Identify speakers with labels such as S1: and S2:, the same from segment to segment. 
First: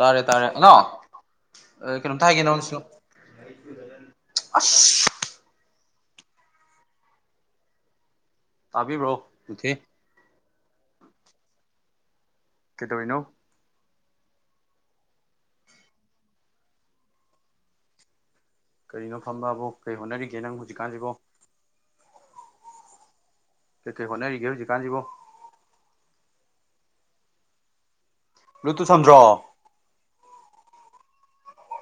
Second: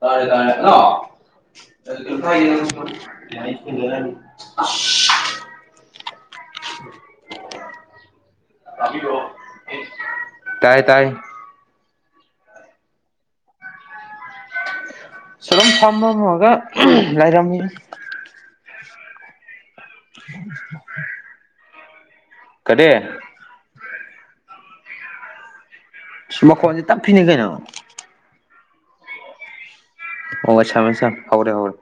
S1: ꯇꯥꯔꯦ ꯇꯥꯔꯦ ꯍꯦꯜꯂꯣ
S2: ꯀꯩꯅꯣꯝꯇ ꯍꯥꯏꯒꯦ ꯅꯉꯣꯟꯗꯁꯨ
S1: ꯑꯁ [inaudible]
S2: ꯇꯥꯕꯤꯕ꯭ꯔꯣ ꯃꯨꯊꯤ
S1: ꯇꯥꯏ ꯇꯥꯏ
S2: ꯀꯩꯗꯧꯔꯤꯅꯣ
S1: ꯁꯨꯝ ꯐꯃꯝꯃꯒ ꯂꯩꯔꯝꯃꯤꯅꯤ
S2: ꯀꯔꯤꯅꯣ ꯐꯝꯕꯕꯣ ꯀꯩ ꯍꯣꯠꯅꯔꯤꯒꯦ ꯅꯪ ꯍꯧꯖꯤꯛꯀꯥꯟꯁꯤꯕꯣ
S1: ꯀꯔꯤ
S2: ꯀꯩꯀꯩ ꯍꯣꯠꯅꯔꯤꯒꯦ ꯍꯧꯖꯤꯛꯀꯥꯟꯁꯤꯕꯨ
S1: ꯃꯈꯣꯟꯁꯦ ꯇꯞꯄꯤꯅꯦ ꯀꯩꯅꯣ
S2: ꯕ꯭ꯂꯨꯇꯨꯠ ꯁꯝꯗ꯭ꯔꯣ
S1: ꯑꯣ ꯁꯝꯃꯦ ꯁꯝꯃꯦ ꯍꯧꯔꯦ ꯍꯧꯔꯦ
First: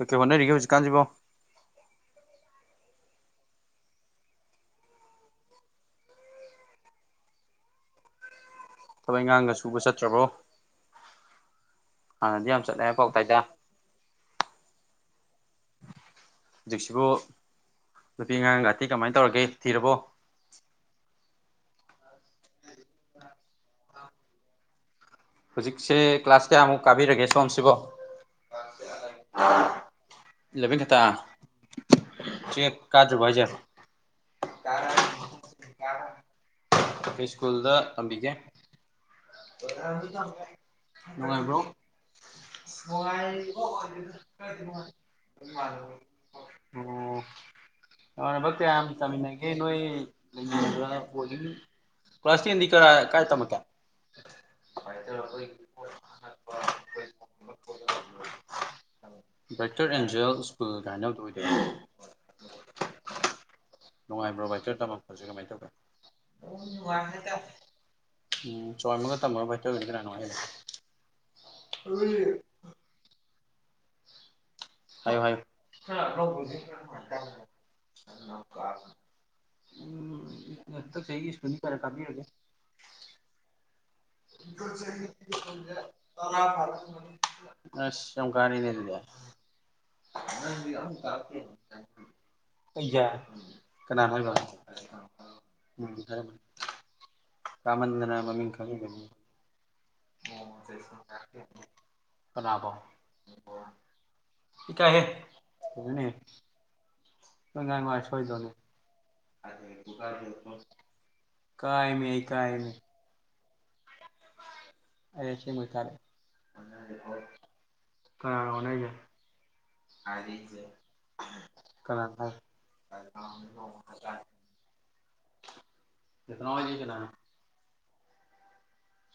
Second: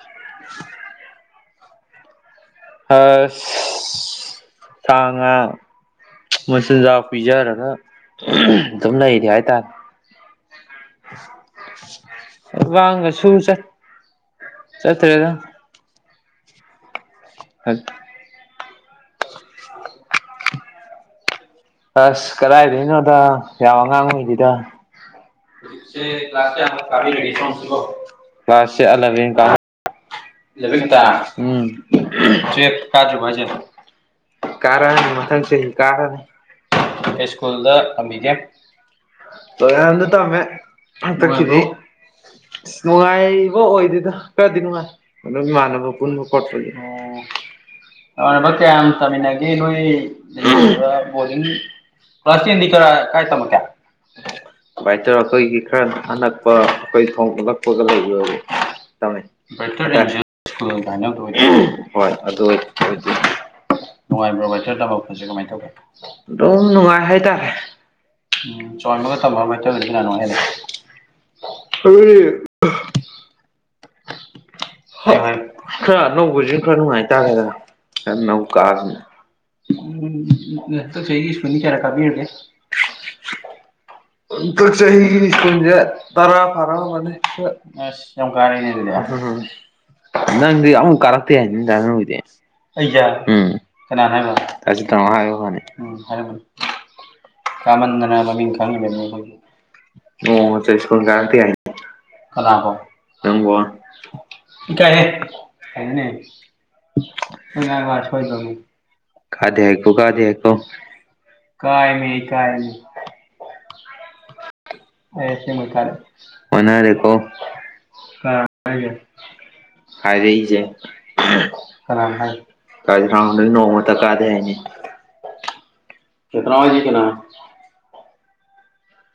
S2: ꯀꯩ ꯀꯩ ꯍꯣꯠꯅꯔꯤꯒꯦ ꯍꯧꯖꯤꯛꯀꯥꯟꯁꯤꯕꯣ
S1: ꯑꯁ ꯁꯥ ꯉꯥ ꯃꯆꯤꯟꯖꯥꯛ ꯄꯤꯖꯔꯒ ꯑꯗꯨꯝ
S2: ꯊꯕꯛ
S1: ꯂꯩꯔꯤ
S2: ꯏꯪꯈꯥꯡꯒ
S1: ꯍꯥꯏꯇꯥꯔꯦ
S2: ꯁꯨꯕ ꯆꯠꯇ꯭ꯔꯕꯣ ꯍꯥꯟꯅꯗꯤ ꯌꯥꯝ ꯆꯠꯂꯦ ꯍꯥꯏ ꯄꯥꯎ
S1: ꯋꯥꯒꯁꯨ
S2: ꯇꯥꯏꯗ
S1: ꯁꯨꯕ ꯆꯠꯇ꯭ꯔꯦꯗ
S2: ꯍꯧꯖꯤꯛꯁꯤꯕꯨ ꯅꯨꯄꯤ ꯑꯉꯥꯡꯒ ꯅꯨꯄꯤ ꯀꯃꯥꯏ ꯇꯧꯔꯒꯦ ꯊꯤꯔꯕꯣ
S1: ꯑꯁ ꯀꯗꯥꯏꯗꯩꯅꯣꯗ ꯌꯥꯝ ꯑꯉꯥꯡ ꯑꯣꯏꯔꯤꯗ ꯍꯨꯖꯤꯛꯁꯦ ꯀ꯭ꯂꯥꯁ ꯀꯌꯥꯃꯨꯛ ꯀꯥꯕꯤꯔꯒꯦ ꯁꯣꯝꯁꯤꯕꯣ ꯀ꯭ꯂꯥꯁꯁꯦ ꯑꯦꯜꯕꯦꯟ ꯀꯥꯔꯦ
S2: ꯏꯂꯚꯦꯟ
S1: ꯑꯦꯜꯕꯦꯟ
S2: ꯈꯛꯇ
S1: ꯈꯛꯇꯥ ꯎꯝ
S2: ꯇꯨꯌꯦꯜꯞ
S1: ꯇ꯭ꯋꯦꯜꯐ ꯀꯥꯗ꯭ꯔꯤꯕꯣ ꯍꯥꯢꯁꯦ
S2: ꯍꯥꯏꯁꯦ
S1: ꯀꯥꯔꯛꯑꯅꯤ ꯃꯊꯪ ꯆꯍꯤ ꯀꯥꯔꯅꯤ ꯀꯩ ꯁ꯭ꯀꯨꯜꯗ ꯇꯝꯕꯤꯒꯦ ꯇꯣꯌꯥꯟꯗ ꯇꯝꯃꯦ
S2: ꯅꯨꯡꯉꯥꯏꯕ꯭ꯔꯣ
S1: ꯍꯟꯗꯛꯀꯤꯗꯤ ꯅꯨꯉꯥꯢꯕ꯭ꯔꯣ ꯑꯁ ꯅꯨꯡꯉꯥꯏꯕ ꯑꯣꯏꯗꯦꯗ ꯈꯔꯗꯤ ꯅꯨꯡꯉꯥꯏ ꯁꯨꯝ ꯏꯃꯥꯟꯅꯕ ꯄꯨꯟꯕ ꯈꯣꯠꯄꯒꯤ
S2: ꯑꯣ
S1: ꯑꯣ ꯅꯃꯥꯟꯅꯕ ꯀꯌꯥꯝ ꯇꯥꯃꯤꯟꯅꯒꯦ ꯅꯣꯏ ꯂꯩꯔꯤꯕ ꯕꯣꯔꯗꯤꯡ ꯀ꯭ꯂꯥꯁ ꯇꯦꯟꯗꯤ ꯀꯔꯥꯢ- ꯀꯥꯏ ꯇꯝꯃꯛꯀꯦ INAUDIBLE
S2: ꯕꯥꯏꯇꯔ ꯑꯦꯟꯖꯦꯜ ꯁ꯭ꯀꯨꯜ ꯀꯥꯏꯅ ꯑꯃꯗꯣ ꯑꯣꯏꯗꯣꯏꯔꯥ
S1: INAUDIBLE ꯅꯨꯡꯉꯥꯏꯕ꯭ꯔꯣ
S2: ꯕꯥꯏꯇꯔ
S1: ꯕ꯭ꯔꯥꯏꯇꯔ
S2: ꯇꯝꯃꯛꯄꯁꯦ
S1: ꯇꯝꯃꯛꯄꯖꯦ ꯀꯃꯥꯏ
S2: ꯀꯃꯥꯏꯅ
S1: ꯇꯧꯒꯦ ꯑꯗꯨꯝ ꯅꯨꯡꯉꯥꯏ ꯍꯥꯏ ꯇꯥꯔꯦ
S2: ꯎꯝ ꯆꯥꯎꯔꯥꯛꯃꯒ
S1: INAUDIBLE
S2: ꯇꯝꯃꯒ ꯕꯥꯏꯇꯔꯒꯗꯤ ꯀꯅꯥ ꯅꯨꯡꯉꯥꯏ ꯍꯦꯜꯂꯤ
S1: UNINTELLIGIBLE
S2: ꯍꯥꯏꯌꯨ ꯍꯥꯏꯌꯨ
S1: ꯈꯔ ꯑꯅꯧꯕꯖꯤꯅ ꯈꯔ ꯅꯨꯡꯉꯥꯏ ꯇꯥꯔꯦꯗ ꯈꯔ ꯅꯧ ꯀꯥꯖꯤꯗ
S2: ꯎꯝ
S1: ꯍꯟꯗꯛ ꯆꯍꯤꯒꯤ ꯁ꯭ꯀꯨꯜꯗꯤ ꯀꯌꯥꯔꯛ ꯀꯥꯕꯤꯔꯒꯦ
S2: INAUDIBLE
S1: ꯍꯟꯗꯛ ꯆꯍꯤꯒꯤ ꯁ꯭ꯀꯨꯜꯖꯦ ꯇꯔꯥ ꯐꯥꯔꯛꯑꯝꯃꯅꯤ ꯑꯥꯁ ꯌꯥꯝ ꯀꯥꯔꯦꯅꯦ ꯑꯗꯨꯗꯤ ꯅꯪꯗꯤ ꯑꯝꯕꯨꯛ ꯀꯔꯛꯇꯦ ꯗꯥꯅꯥꯎ ꯍꯣꯢꯗꯤ
S2: ꯑꯩꯌꯥ ꯀꯅꯥꯅꯣ ꯍꯥꯏꯕ
S1: UNINTELLIGIBLE
S2: ꯎꯝ ꯍꯥꯏꯔꯝꯃꯅꯤ ꯀꯥꯃꯟꯗꯅ
S1: ꯀꯥꯃꯟꯗꯅꯥ ꯃꯃꯤꯡ ꯈꯪꯗꯕꯅꯦ
S2: ꯈꯪꯉꯤꯕꯅꯤ
S1: ꯑꯈꯣꯢꯖꯨ ꯅꯣꯡꯃꯇ ꯁ꯭ꯀꯨꯜ ꯀꯔꯛꯇꯦ ꯍꯥꯢ ꯀꯅꯥꯕꯣ
S2: ꯀꯅꯥꯐꯥꯎ
S1: ꯅꯪꯕꯣ
S2: ꯏꯀꯥꯏꯍꯦ ꯐꯖꯅꯍꯦ
S1: INAUDIBLE
S2: ꯅꯣꯏ ꯉꯥꯡ ꯉꯥꯏ ꯁꯣꯏꯗꯧꯅꯦ
S1: ꯀꯥꯏꯗꯦ ꯍꯥꯢꯀꯣ-ꯀꯥꯗꯦ ꯍꯥꯏꯀꯣ ꯀꯥꯏ
S2: ꯀꯥꯏꯃꯤ
S1: ꯃꯤ ꯑꯩ ꯀꯥꯏ
S2: ꯀꯥꯏꯃꯤ
S1: ꯃꯤ
S2: ꯑꯩ ꯑꯁꯦꯡꯕꯩ ꯀꯥꯔꯛꯑꯦ
S1: INAUDIBLE INAUDIBLE
S2: INAUDIBLE
S1: ꯍꯥꯏꯔꯛꯏꯖꯦ ꯀꯅꯥꯅ ꯍꯥꯢꯕ INAUDIBLE
S2: INAUDIBLE
S1: ꯀꯥꯀꯥ ꯍꯣꯢꯒꯤ ꯀꯅꯥ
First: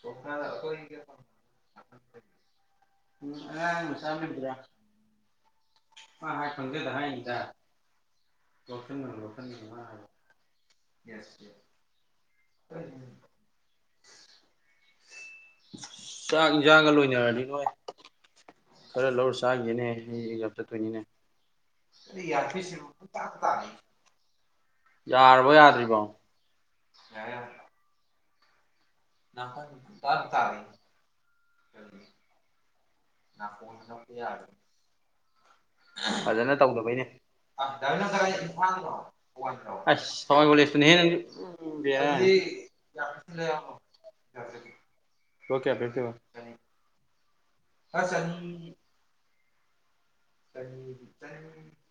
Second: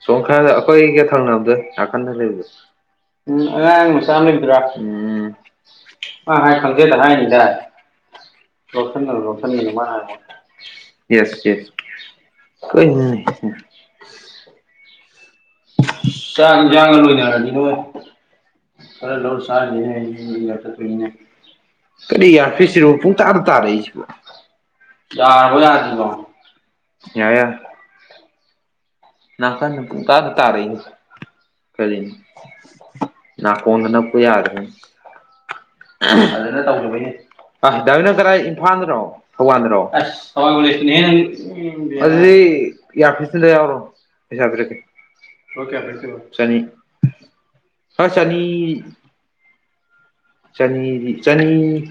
S1: ꯁꯣꯝ ꯈꯔ ꯑꯩꯈꯣꯏꯒ ꯊꯪꯅꯕꯗ ꯅꯥꯀꯟꯗ ꯂꯩꯕꯗ ꯎꯝ ꯑꯥꯉꯥꯡ ꯃꯆꯥ ꯑꯃ ꯂꯩꯕꯗꯨꯔ ꯎꯝ ꯃꯥ ꯍꯥꯏ ꯈꯪꯗꯦꯗ ꯍꯥꯏꯅꯤꯗꯥꯢ
S2: ꯂꯧꯁꯟꯒꯅꯨ ꯂꯧꯁꯟꯒꯅꯨ
S1: UNINTELLIGIBLE
S2: ꯃꯥ ꯍꯥꯏꯕ
S1: INAUDIBLE
S2: ꯆꯥꯛ ꯏꯟꯖꯥꯡꯒ
S1: INAUDIBLE
S2: ꯂꯣꯏꯅꯔꯗꯤ ꯅꯣꯏ
S1: INAUDIBLE
S2: ꯈꯔ ꯂꯧꯔ ꯆꯥꯈꯤꯒꯦꯅꯦ ꯑꯩ ꯑꯦꯛꯖꯥꯝ ꯆꯠꯇꯣꯏꯅꯤꯅꯦ
S1: ꯀꯔꯤ ꯑꯦꯔꯐꯤꯁꯔꯅꯣ ꯄꯨꯡꯇꯥꯗ- ꯇꯥꯔꯛꯏꯁꯤꯕꯣ ꯌꯥꯔꯕꯣ ꯌꯥꯗ꯭ꯔꯤꯕꯣ ꯌꯥꯏ ꯌꯥꯏ ꯅꯥꯀꯟꯗ ꯄꯨꯡꯇ- ꯇꯥꯔꯛꯏ ꯀꯔꯤ ꯅꯥꯀꯣꯡꯗ ꯅꯞꯄꯨ ꯌꯥꯗꯤꯅꯤ ꯐꯖꯅ ꯇꯧꯗꯕꯩꯅꯤ
S2: ꯑꯁ ꯊꯋꯥꯏ ꯀꯣꯂꯦꯖꯇꯨꯅꯦꯍꯦ ꯅꯪꯁꯨ ꯎꯝ ꯕꯦꯔꯥꯅꯤ
S1: UNINTELLIGIBLE ꯏꯌꯥꯔꯐꯤꯁ ꯑꯝꯇ ꯌꯥꯎꯔꯛ ꯑꯣ ꯄꯩꯁꯥ ꯄꯤꯔꯛꯀꯦ ꯂꯨꯄ ꯀꯌꯥ ꯄꯤꯔꯛꯇꯣꯏꯕ ꯆꯥꯅꯤ ꯂꯨꯄ ꯆꯥꯅꯤ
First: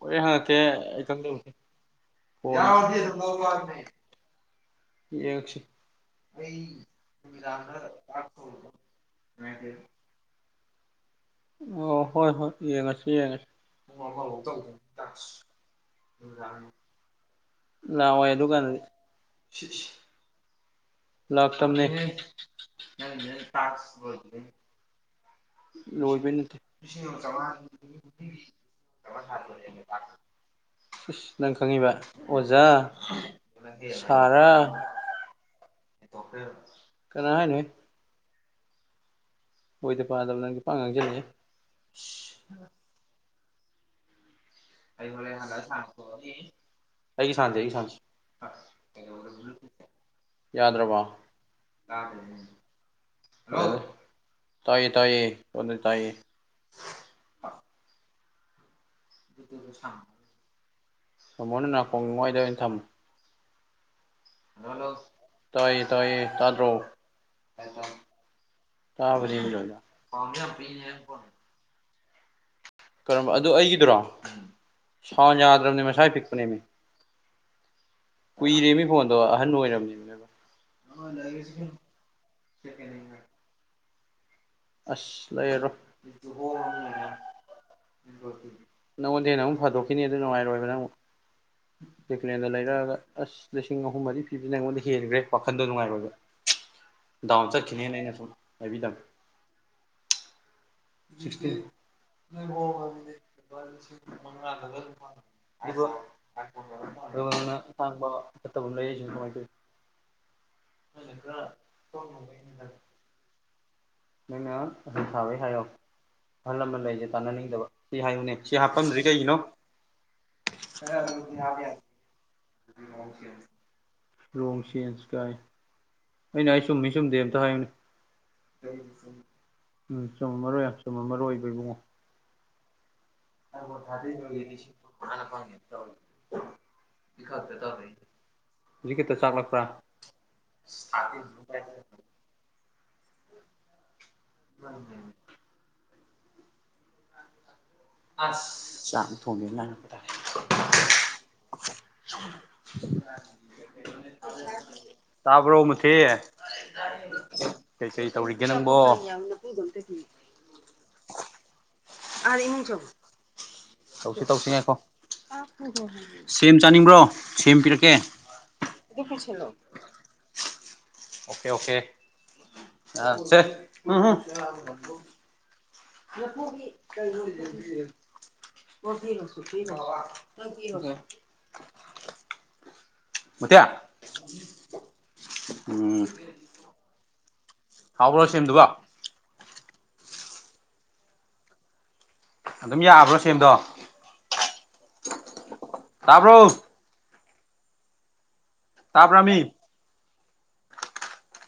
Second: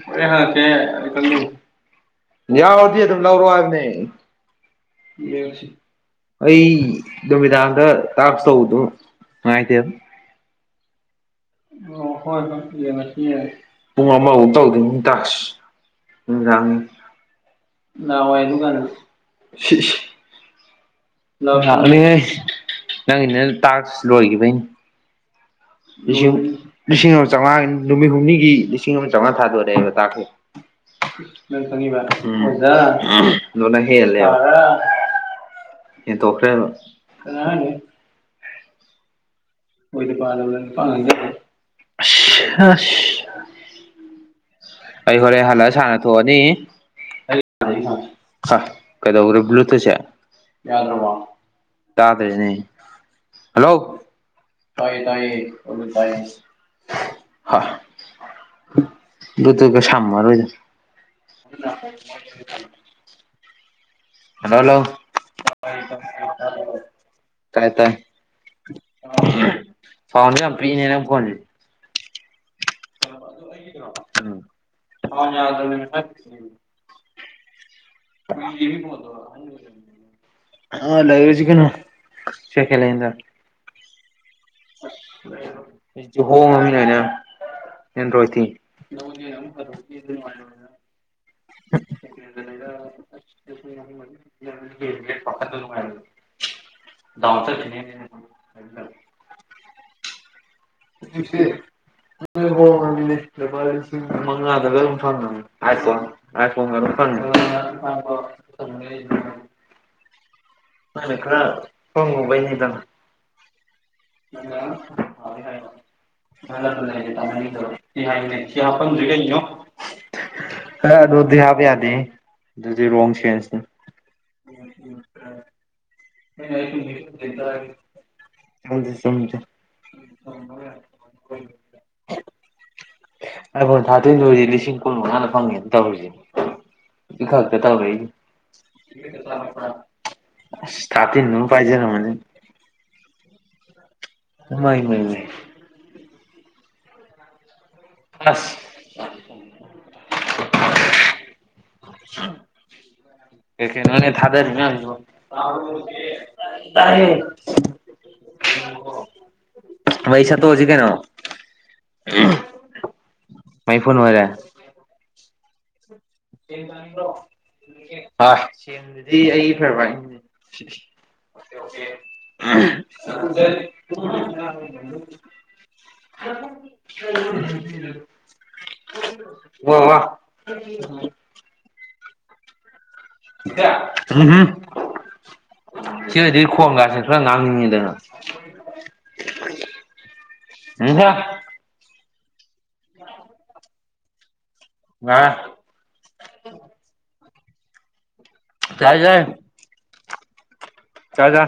S2: ꯍꯣꯔꯦꯟ ꯍꯪꯉꯛꯀꯦ ꯑꯩ ꯈꯪꯗꯕꯁꯦ
S1: ꯌꯥꯎꯔꯗꯤ ꯑꯗꯨꯝ ꯂꯧꯔꯣ ꯍꯥꯏꯕꯅꯦ
S2: ꯌꯦꯡꯉꯁꯤ
S1: ꯌꯦꯡꯁꯤ ꯑꯩ ꯅꯨꯃꯤꯗꯥꯡꯗ ꯇꯥꯛꯁ ꯇꯧꯕꯗꯣ ꯅꯨꯡꯉꯥꯏꯇꯦꯕ ꯑꯣ ꯍꯣꯏ ꯍꯣꯏ ꯌꯦꯡꯉꯁꯤ ꯌꯦꯡꯉꯁꯤ ꯄꯨꯡ ꯑꯃꯐꯥꯎ ꯇꯧꯗꯣꯏꯅꯤ ꯇꯥꯛꯁ
S2: ꯂꯥꯛꯑꯣꯏ ꯑꯗꯨꯀꯥꯟꯗꯗꯤ
S1: UNINTELLIGIBLE
S2: ꯂꯥꯛꯇꯝꯅꯦ
S1: ꯅꯤ ꯅꯪꯒꯤ ꯇꯥꯛꯁꯨ ꯂꯣꯏꯈꯤꯕꯩꯅꯦ
S2: ꯂꯣꯏꯕꯩ
S1: ꯂꯤꯁꯤꯡ
S2: ꯅꯠꯇꯦ
S1: ꯂꯤꯁꯤꯡ ꯑꯃ ꯆꯥꯝꯃꯉꯥ ꯅꯨꯃꯤꯠ ꯍꯨꯝꯅꯤꯒꯤ ꯂꯤꯁꯤꯡ ꯑꯃ ꯆꯥꯝꯃꯉꯥ ꯊꯥꯗꯣꯔꯛꯦꯕ ꯇꯥꯛꯁꯦ
S2: ꯏꯁ
S1: ꯅꯪ ꯈꯪꯂꯤꯕ
S2: ꯈꯪꯉꯤꯕ
S1: ꯎꯝ
S2: ꯑꯣꯖꯥ
S1: ꯑꯣꯖꯥ
S2: ꯁꯥꯔꯥ
S1: [unintelligible] [unintelligible] ꯍꯦꯟꯇꯣꯛꯕ [unintelligible]
S2: ꯀꯅꯥ ꯍꯥꯏꯅꯣꯍꯦ ꯑꯣꯏꯗ
S1: ꯑꯣꯏꯗꯤ
S2: ꯄꯥꯗꯕ ꯅꯪꯗꯤ
S1: ꯄꯥꯗꯄꯉꯥꯡ
S2: ꯄꯥꯡ
S1: ꯉꯥꯡꯖꯤꯜ
S2: ꯉꯥꯡꯁꯤꯜꯂꯛꯑꯦ
S1: ꯂꯛ ꯑꯦ ꯑꯩ ꯍꯣꯔꯦꯟ ꯍꯜꯂꯑ ꯁꯥꯟꯅ ꯊꯣꯛꯑꯅꯤ
S2: ꯑꯩꯒꯤ ꯁꯥꯟꯁꯦ ꯑꯩꯒꯤ ꯁꯥꯟꯁꯦ
S1: ꯀꯩꯗꯧꯔꯕ ꯕꯂꯨꯠꯇꯨꯠ ꯁꯦ ꯌꯥꯗ꯭ꯔꯕꯣ ꯇꯥꯗꯦꯅꯦ
S2: [inaudible] ꯇꯥꯏꯌꯦ ꯇꯥꯏꯌꯦ ꯇꯥꯏꯌꯦ
S1: ꯕ꯭ꯂꯨꯠꯇꯨꯠꯀ ꯁꯝꯃꯔꯣꯏꯗ
S2: ꯇꯥꯃꯣꯅ ꯅꯥꯀꯣꯡ
S1: ꯍꯜꯂꯣ ꯍꯜꯂꯣ
S2: ꯇꯥꯏ ꯇꯥꯏ ꯇꯥꯗ꯭ꯔꯣ
S1: ꯀꯥꯏ ꯇꯥꯏ
S2: ꯇꯥꯕꯅꯤ ꯂꯣꯏꯅ
S1: ꯐꯥꯎꯅꯤ ꯌꯥꯝ ꯄꯔꯤꯅꯦꯔ ꯀꯣꯟ
S2: ꯀꯔꯝꯕ ꯑꯗꯨ ꯑꯩꯒꯤꯗꯨꯔꯣ
S1: ꯎꯝ
S2: ꯁꯥꯎꯟ ꯌꯥꯗ꯭ꯔꯕꯅꯦ ꯃꯁꯥꯏ ꯄꯤꯛꯄꯅꯦꯃꯤ ꯀꯨꯏꯔꯦꯃꯤ ꯐꯣꯟꯗꯣ ꯑꯍꯟ ꯑꯣꯏꯔꯕꯅꯦꯃꯤ ꯅꯣꯏꯕꯣ
S1: [unintelligible] [unintelligible]
S2: ꯑꯁ ꯂꯩꯔꯔꯣꯏ
S1: ꯍꯧꯖꯤꯛꯇꯤ ꯍꯣꯡꯉꯕꯅꯤ ꯂꯣꯏꯅ ꯑꯦꯟꯗ꯭ꯔꯣꯏꯗꯇꯤ
S2: ꯅꯪꯉꯣꯟꯗ ꯍꯦ ꯅ ꯑꯃꯨꯛ ꯐꯥꯗꯣꯛꯈꯤꯅꯤ ꯑꯗꯨ ꯅꯨꯡꯉꯥꯏꯔꯣꯏꯕ ꯅꯪ ꯑꯃꯛ ꯂꯦꯟꯗ ꯂꯩꯔꯛꯑꯒ ꯑꯁ ꯂꯤꯁꯤꯡ ꯑꯍꯨꯝ ꯃꯗꯤ ꯐꯤꯕꯅ ꯑꯩꯉꯣꯟꯗ ꯍꯦꯟꯈ꯭ꯔꯦ ꯋꯥꯥꯈꯟꯗꯣ ꯅꯨꯡꯉꯥꯏꯔꯣꯏꯕ ꯗꯥꯎꯟ ꯆꯠꯈꯤꯅꯦꯅ ꯑꯩꯅ ꯁꯨꯝ ꯍꯥꯏꯕꯤꯗꯕ ꯆꯤꯛꯁꯇꯤꯟ
S1: [unintelligible] [unintelligible] [unintelligible] ꯍꯣꯡꯉꯥꯕꯅꯤꯍꯦ ꯂꯨꯄꯥ ꯂꯤꯁꯤꯡ ꯃꯉꯥꯗ ꯐꯪꯉꯥꯕꯅꯤꯍꯦ ꯑꯥꯏ ꯐꯣꯟ ꯑꯥꯏ ꯐꯣꯟꯒꯗꯣ
S2: ꯑꯗꯨ ꯑꯇꯥꯡꯕ ꯐꯠꯇꯕ ꯑꯃ ꯂꯩꯔꯤꯁꯤꯅ ꯀꯃꯥꯏ ꯇꯧꯕ
S1: ꯃꯅ ꯈꯔ ꯄꯪꯉꯨꯕꯩꯅꯤꯗ
S2: ꯅꯪꯅ ꯑꯍꯟ ꯁꯥꯕꯩ ꯍꯥꯏꯌꯣ ꯑꯍꯜ ꯂꯃꯟ ꯂꯩꯁꯦ ꯇꯥꯟꯅꯅꯤꯡꯗꯕ ꯁꯤ ꯍꯥꯏꯌꯨꯅꯦ
S1: [unintelligible] ꯁꯤ
S2: ꯍꯥꯞꯄꯝꯗ꯭ꯔꯤ
S1: ꯍꯥꯞꯄꯝꯗꯔꯤ ꯀꯩꯒꯤꯅꯣ ꯑꯗꯨꯗꯤ ꯍꯥꯞꯕ ꯌꯥꯗꯦ ꯑꯗꯨꯗꯤ ꯔꯣꯡ ꯆꯦꯟꯁꯅꯤ
S2: ꯔꯣꯡ ꯆꯦꯟꯖ ꯀꯥꯏ ꯑꯩꯅ ꯑꯩ ꯆꯨꯝꯃꯤ ꯆꯨꯝꯗꯦ ꯑꯝꯇ ꯍꯥꯏꯌꯨꯅꯦ
S1: [unintelligible]
S2: ꯎꯝ ꯆꯨꯝꯃꯝꯃꯔꯣꯏ ꯌꯥꯝ ꯆꯨꯝꯃꯝꯃꯔꯣꯏ ꯏꯕꯨꯡꯉꯣ
S1: [unintelligible] ꯑꯥꯏ ꯐꯣꯟ ꯊꯥꯔꯇꯤꯟꯗꯨꯗꯤ ꯂꯤꯁꯤꯡꯀꯟꯃꯉꯥꯗ ꯐꯪꯉꯦ ꯇꯧꯔꯤꯖꯦ [unintelligible]
S2: ꯍꯧꯖꯤꯛ ꯈꯛꯇ ꯆꯥꯛꯂꯛꯄ꯭ꯔꯥ
S1: [unintelligible] ꯑꯁ ꯊꯥꯔꯇꯤꯟ ꯗꯨꯃ ꯄꯥꯏꯖꯔꯝꯃꯅꯤ ꯏꯃꯥꯏꯃꯥꯏ ꯃꯩ
S2: ꯑꯁ ꯆꯥꯛ ꯊꯣꯡꯅꯤꯡꯉꯥꯏ [unintelligible]
S1: [unintelligible] ꯀꯩꯀꯩꯅꯣꯅꯦ ꯊꯥꯗꯔꯤ ꯃꯌꯥꯝꯖꯤꯕꯣ
S2: ꯇꯥꯕ꯭ꯔꯣ ꯃꯨꯊꯤ
S1: [unintelligible]
S2: ꯀꯩꯀꯩ ꯇꯧꯔꯤꯒꯦ ꯅꯪꯕꯣ
S1: ꯃꯩ ꯁꯠꯇꯣꯛꯑꯁꯤ ꯀꯩꯅꯣ
S2: ꯑꯗꯥ ꯏꯃꯨꯡ ꯆꯪꯉꯣ
S1: ꯃꯩ ꯐꯨꯟ
S2: ꯇꯧꯁꯤ
S1: ꯑꯣꯏꯔꯦ
S2: ꯇꯧꯁꯤ ꯉꯥꯏꯈꯣ ꯁꯦꯝ ꯆꯥꯅꯤꯡꯕ꯭ꯔꯣ ꯁꯦꯝ ꯄꯤꯔꯛꯀꯦ
S1: ꯍꯣꯏ ꯁꯤꯗꯤ ꯑꯩꯒꯤ ꯐꯦꯚꯣꯔꯥꯏꯠꯅꯤ
S2: ꯑꯣꯀꯦ ꯑꯣꯀꯦ ꯑ ꯁꯦ ꯍꯨꯍꯨꯝ [unintelligible]
S1: ꯋꯥ ꯋꯥ
S2: [unintelligible]
S1: [unintelligible] ꯑꯍꯝ
S2: ꯎꯝ
S1: ꯁꯤꯅꯗꯤ ꯈꯣꯟꯒꯖꯦ ꯉꯥꯡꯅꯤꯡꯉꯤꯗꯅ
S2: ꯍꯥꯎꯕ꯭ꯔꯣ ꯁꯦꯝꯗꯨꯕꯣ
S1: [unintelligible]
S2: ꯑꯗꯨꯝ ꯌꯥꯕ꯭ꯔꯣ ꯁꯦꯝꯗꯣ
S1: ꯉꯥ
S2: ꯇꯥꯕ꯭ꯔꯣ ꯇꯥꯕꯔꯃꯤ
S1: ꯆꯥꯖꯥ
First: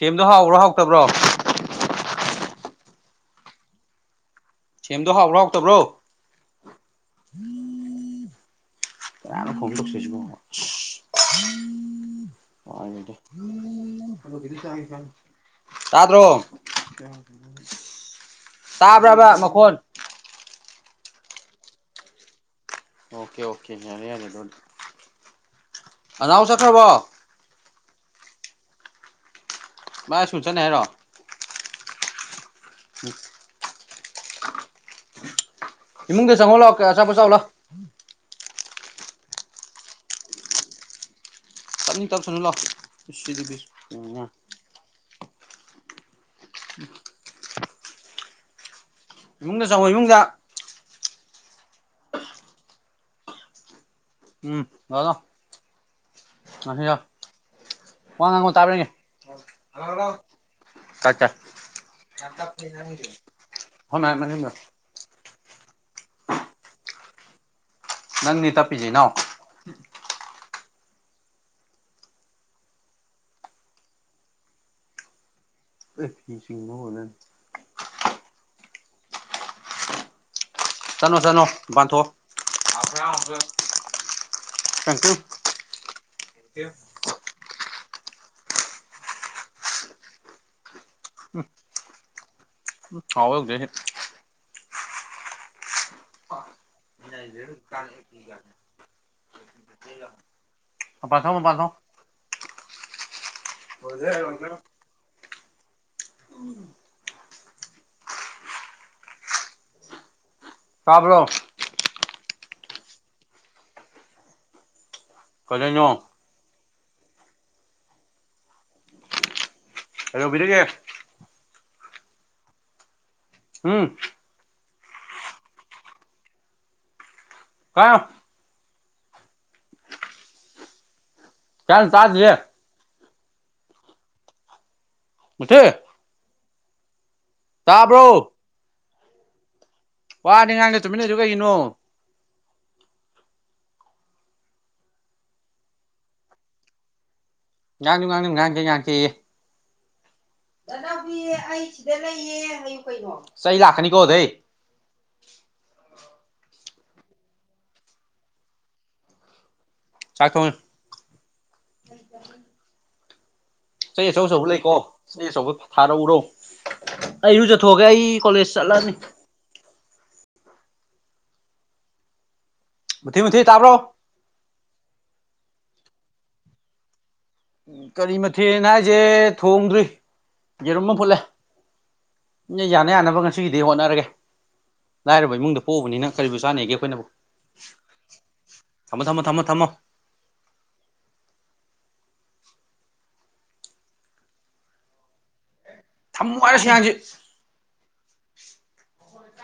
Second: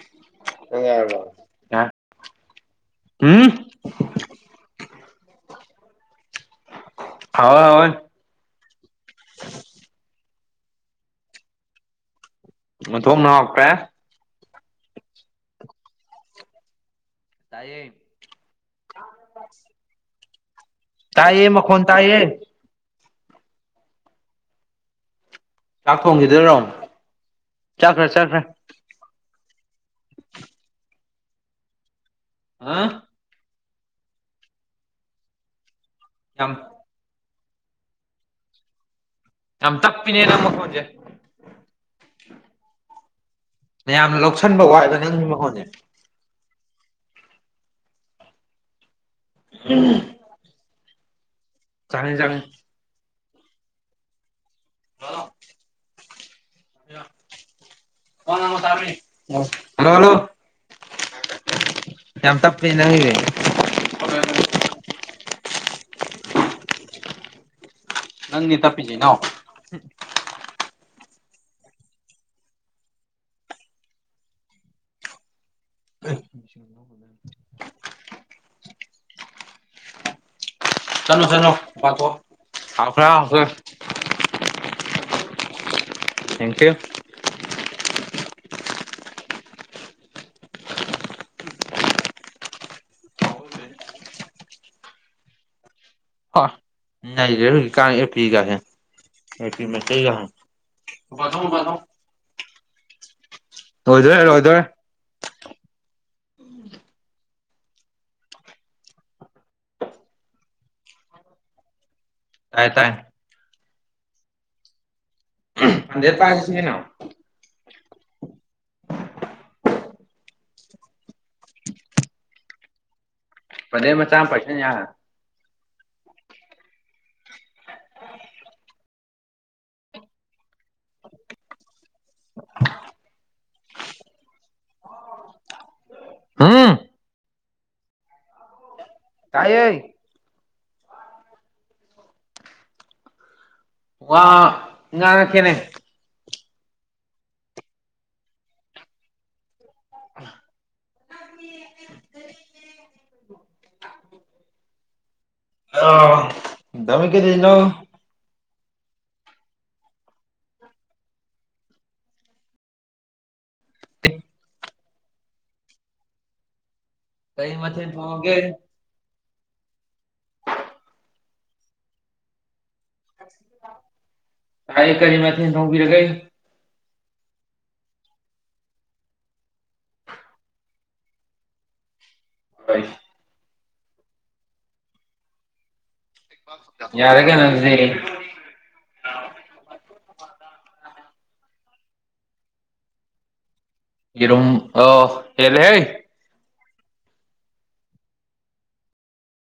S2: ꯁꯦꯝꯗꯣ ꯍꯥꯎꯕ꯭ꯔꯣ ꯍꯥꯎꯇꯕ꯭ꯔꯣ
S1: ꯍꯨꯝ
S2: ꯁꯦꯝꯗꯣ ꯍꯥꯎꯕ꯭ꯔꯣ ꯍꯥꯎꯇꯕ꯭ꯔꯣ
S1: ꯍꯥꯎꯋꯦ ꯍꯥꯎꯋꯦ
S2: [unintelligible]
S1: ꯑꯣꯟꯊꯣꯛꯅ ꯍꯥꯎꯈ꯭ꯔꯦ
S2: ꯇꯥꯗ꯭ꯔꯣ
S1: ꯇꯥꯏꯌꯦ
S2: ꯇꯥꯕ꯭ꯔꯕ ꯃꯈꯣꯟ
S1: ꯇꯥꯌꯦ ꯃꯈꯣꯟ ꯇꯥꯏꯌꯦ
S2: ꯑꯣꯀꯦ ꯑꯣꯀꯦ ꯌꯥꯔꯦ ꯌꯥꯔꯦ ꯑꯗꯨꯏꯗꯤ ꯑꯅꯥꯎ ꯆꯠꯈ꯭ꯔꯕꯣ
S1: ꯆꯠꯈ꯭ꯔꯦ ꯆꯠꯈ꯭ꯔꯦ
S2: ꯃꯥ ꯏꯁꯀꯨꯜ ꯆꯠꯅꯤ ꯍꯥꯏꯔꯣ
S1: ꯑ
S2: [unintelligible] ꯏꯃꯨꯡꯗ ꯆꯪꯉꯛꯑꯣ ꯂꯥꯛꯑꯀ ꯑꯆꯥꯄꯣꯠ ꯆꯥꯎꯂꯥꯎ
S1: ꯌꯥꯝ ꯇꯞꯄꯤꯅꯦ ꯅꯪ ꯃꯈꯣꯟꯁꯦ
S2: ꯇꯞꯅꯤꯡ ꯇꯞꯁꯥꯅꯨ
S1: ꯃꯌꯥꯝꯅ ꯂꯧꯁꯟꯕ ꯋꯥꯏꯕ ꯅꯪꯒꯤ ꯃꯈꯣꯠꯁꯦ
S2: [unintelligible] ꯏꯃꯨꯡꯗ ꯆꯪꯉꯣ ꯏꯃꯨꯡꯗ
S1: ꯆꯪꯉꯦ ꯆꯪꯉꯦ
S2: ꯎꯝ ꯂꯥꯎ ꯂꯥꯎ ꯋꯥ ꯉꯥꯡꯉꯣ ꯇꯥꯕ꯭ꯔ ꯌꯦꯡꯒꯦ
S1: ꯑꯣ ꯍꯜꯂꯣ ꯍꯜꯂꯣ
S2: ꯇꯥꯏ ꯇꯥꯏ
S1: ꯌꯥꯝ ꯇꯞꯄꯦ ꯅꯪꯒꯤꯁꯦ ꯆꯠꯂꯣ
S2: [unintelligible]
S1: ꯅꯪꯅꯤ
S2: ꯇꯞꯄꯤꯁꯦ
S1: ꯇꯞꯄꯤꯁꯤ
S2: ꯏꯅꯥꯎ
S1: ꯅꯥꯎ
S2: [unintelligible] ꯆꯠꯅꯣ
S1: ꯆꯠꯂꯣ
S2: ꯆꯠꯅꯣ ꯃꯄꯥꯟ
S1: ꯍꯥꯎꯈ꯭ꯔꯦ
S2: ꯊꯣꯛꯑꯣ
S1: ꯍꯥꯎꯈ꯭ꯔꯦ
S2: ꯊꯦꯡꯀ꯭ꯤꯌꯨ
S1: ꯊꯦꯡꯀꯤ꯭ꯌꯨ
S2: [unintelligible]
S1: ꯍ ꯅꯩꯔꯦ ꯍꯧꯖꯤꯛꯀꯥꯟ ꯑꯦꯄꯤ ꯒꯁꯦ
S2: ꯃꯄꯥꯟ ꯊꯣꯛꯑꯣ ꯃꯄꯥꯟ ꯊꯣꯛꯑꯣ
S1: [unintelligible] ꯂꯣꯏꯗꯧꯔꯦ ꯂꯣꯏꯗꯧꯔꯦ
S2: ꯇꯥꯕ꯭ꯔꯣ
S1: ꯇꯥꯏ ꯇꯥꯏ
S2: ꯀꯩꯗꯧꯔꯤꯅꯣ
S1: [unintelligible]
S2: ꯀꯩꯗꯧꯕꯤꯔꯤꯒꯦ ꯎꯝ
S1: ꯄꯥꯅꯤꯔ ꯃꯆꯥꯃ ꯄꯥꯏꯁꯤꯟ ꯌꯥꯔꯦ
S2: ꯍꯥ [unintelligible] ꯌꯦ ꯃꯨꯊꯤ
S1: ꯍꯨꯝ
S2: ꯇꯥꯕ꯭ꯔꯣ
S1: ꯇꯥꯏꯌꯦ
S2: ꯋꯥꯗꯤ ꯉꯥꯡꯗ ꯇꯨꯃꯤꯟ ꯂꯩꯗꯣ ꯀꯩꯒꯤꯅꯣ
S1: ꯋꯥ ꯉꯥꯡꯉꯛ ꯀꯦꯅꯦ
S2: ꯉꯥꯡꯖꯨ ꯉꯥꯡꯗꯦ ꯉꯥꯡꯉꯛꯀꯦ ꯌꯦ ꯏꯇꯥꯎꯕꯤ ꯑꯩ ꯁꯤꯗ ꯂꯩꯌꯦ ꯍꯥꯏꯌꯨ ꯀꯩꯅꯣ ꯆꯩ ꯂꯥꯛꯀꯅꯤꯀꯣ ꯑꯗꯩ
S1: ꯑꯥ ꯗꯃꯤ ꯀꯩꯗꯣꯏꯅꯣ
S2: ꯆꯥꯛ ꯊꯣꯡꯉꯤ ꯆꯩ ꯑꯆꯧ ꯑꯆꯧꯕ ꯂꯩꯀꯣ ꯆꯩ ꯑꯆꯧꯕ ꯊꯥꯔꯛꯎꯔꯣ ꯑꯩ ꯏꯔꯨꯖꯊꯣꯛꯑꯒꯦ ꯑꯩ ꯀꯣꯂꯦꯖ ꯆꯠꯂꯅꯤ ꯃꯨꯊꯤ ꯃꯨꯊꯤ ꯇꯥꯕ꯭ꯔꯣ
S1: ꯀꯔꯤ ꯀꯔꯤ ꯃꯊꯦꯜ ꯊꯣꯡꯕꯤꯔꯒꯦ
S2: ꯎ ꯀꯔꯤ ꯃꯊꯦꯜꯅ ꯍꯥꯏꯖꯦ ꯊꯣꯡꯗ꯭ꯔꯤ ꯌꯦꯔꯨꯝ ꯑꯃ ꯐꯨꯠꯂꯦ ꯁꯤꯅ ꯌꯥꯅ ꯌꯥꯅꯕ ꯉꯁꯤꯒꯤꯗꯤ ꯍꯣꯠꯅꯔꯒꯦ ꯂꯥꯏꯔꯕ ꯏꯃꯨꯡꯗ ꯄꯣꯛꯎꯕꯅꯤꯅ ꯀꯔꯤꯕꯨ ꯆꯥꯅꯦꯒꯦ ꯑꯩꯈꯣꯏꯅꯕꯨ
S1: ꯌꯥꯔꯦ ꯀꯩꯅꯣ ꯑꯗꯨꯗꯤ
S2: ꯊꯝꯃꯣ ꯊꯝꯃꯣ ꯊꯝꯃꯣ ꯊꯝꯃꯣ
S1: ꯌꯦꯔꯨꯝ ꯑꯥ ꯍꯦꯜꯂꯦ ꯍꯦ
S2: ꯃꯝꯃꯣ ꯍꯥꯏꯔꯒ ꯁꯤꯉꯥꯡꯖꯦ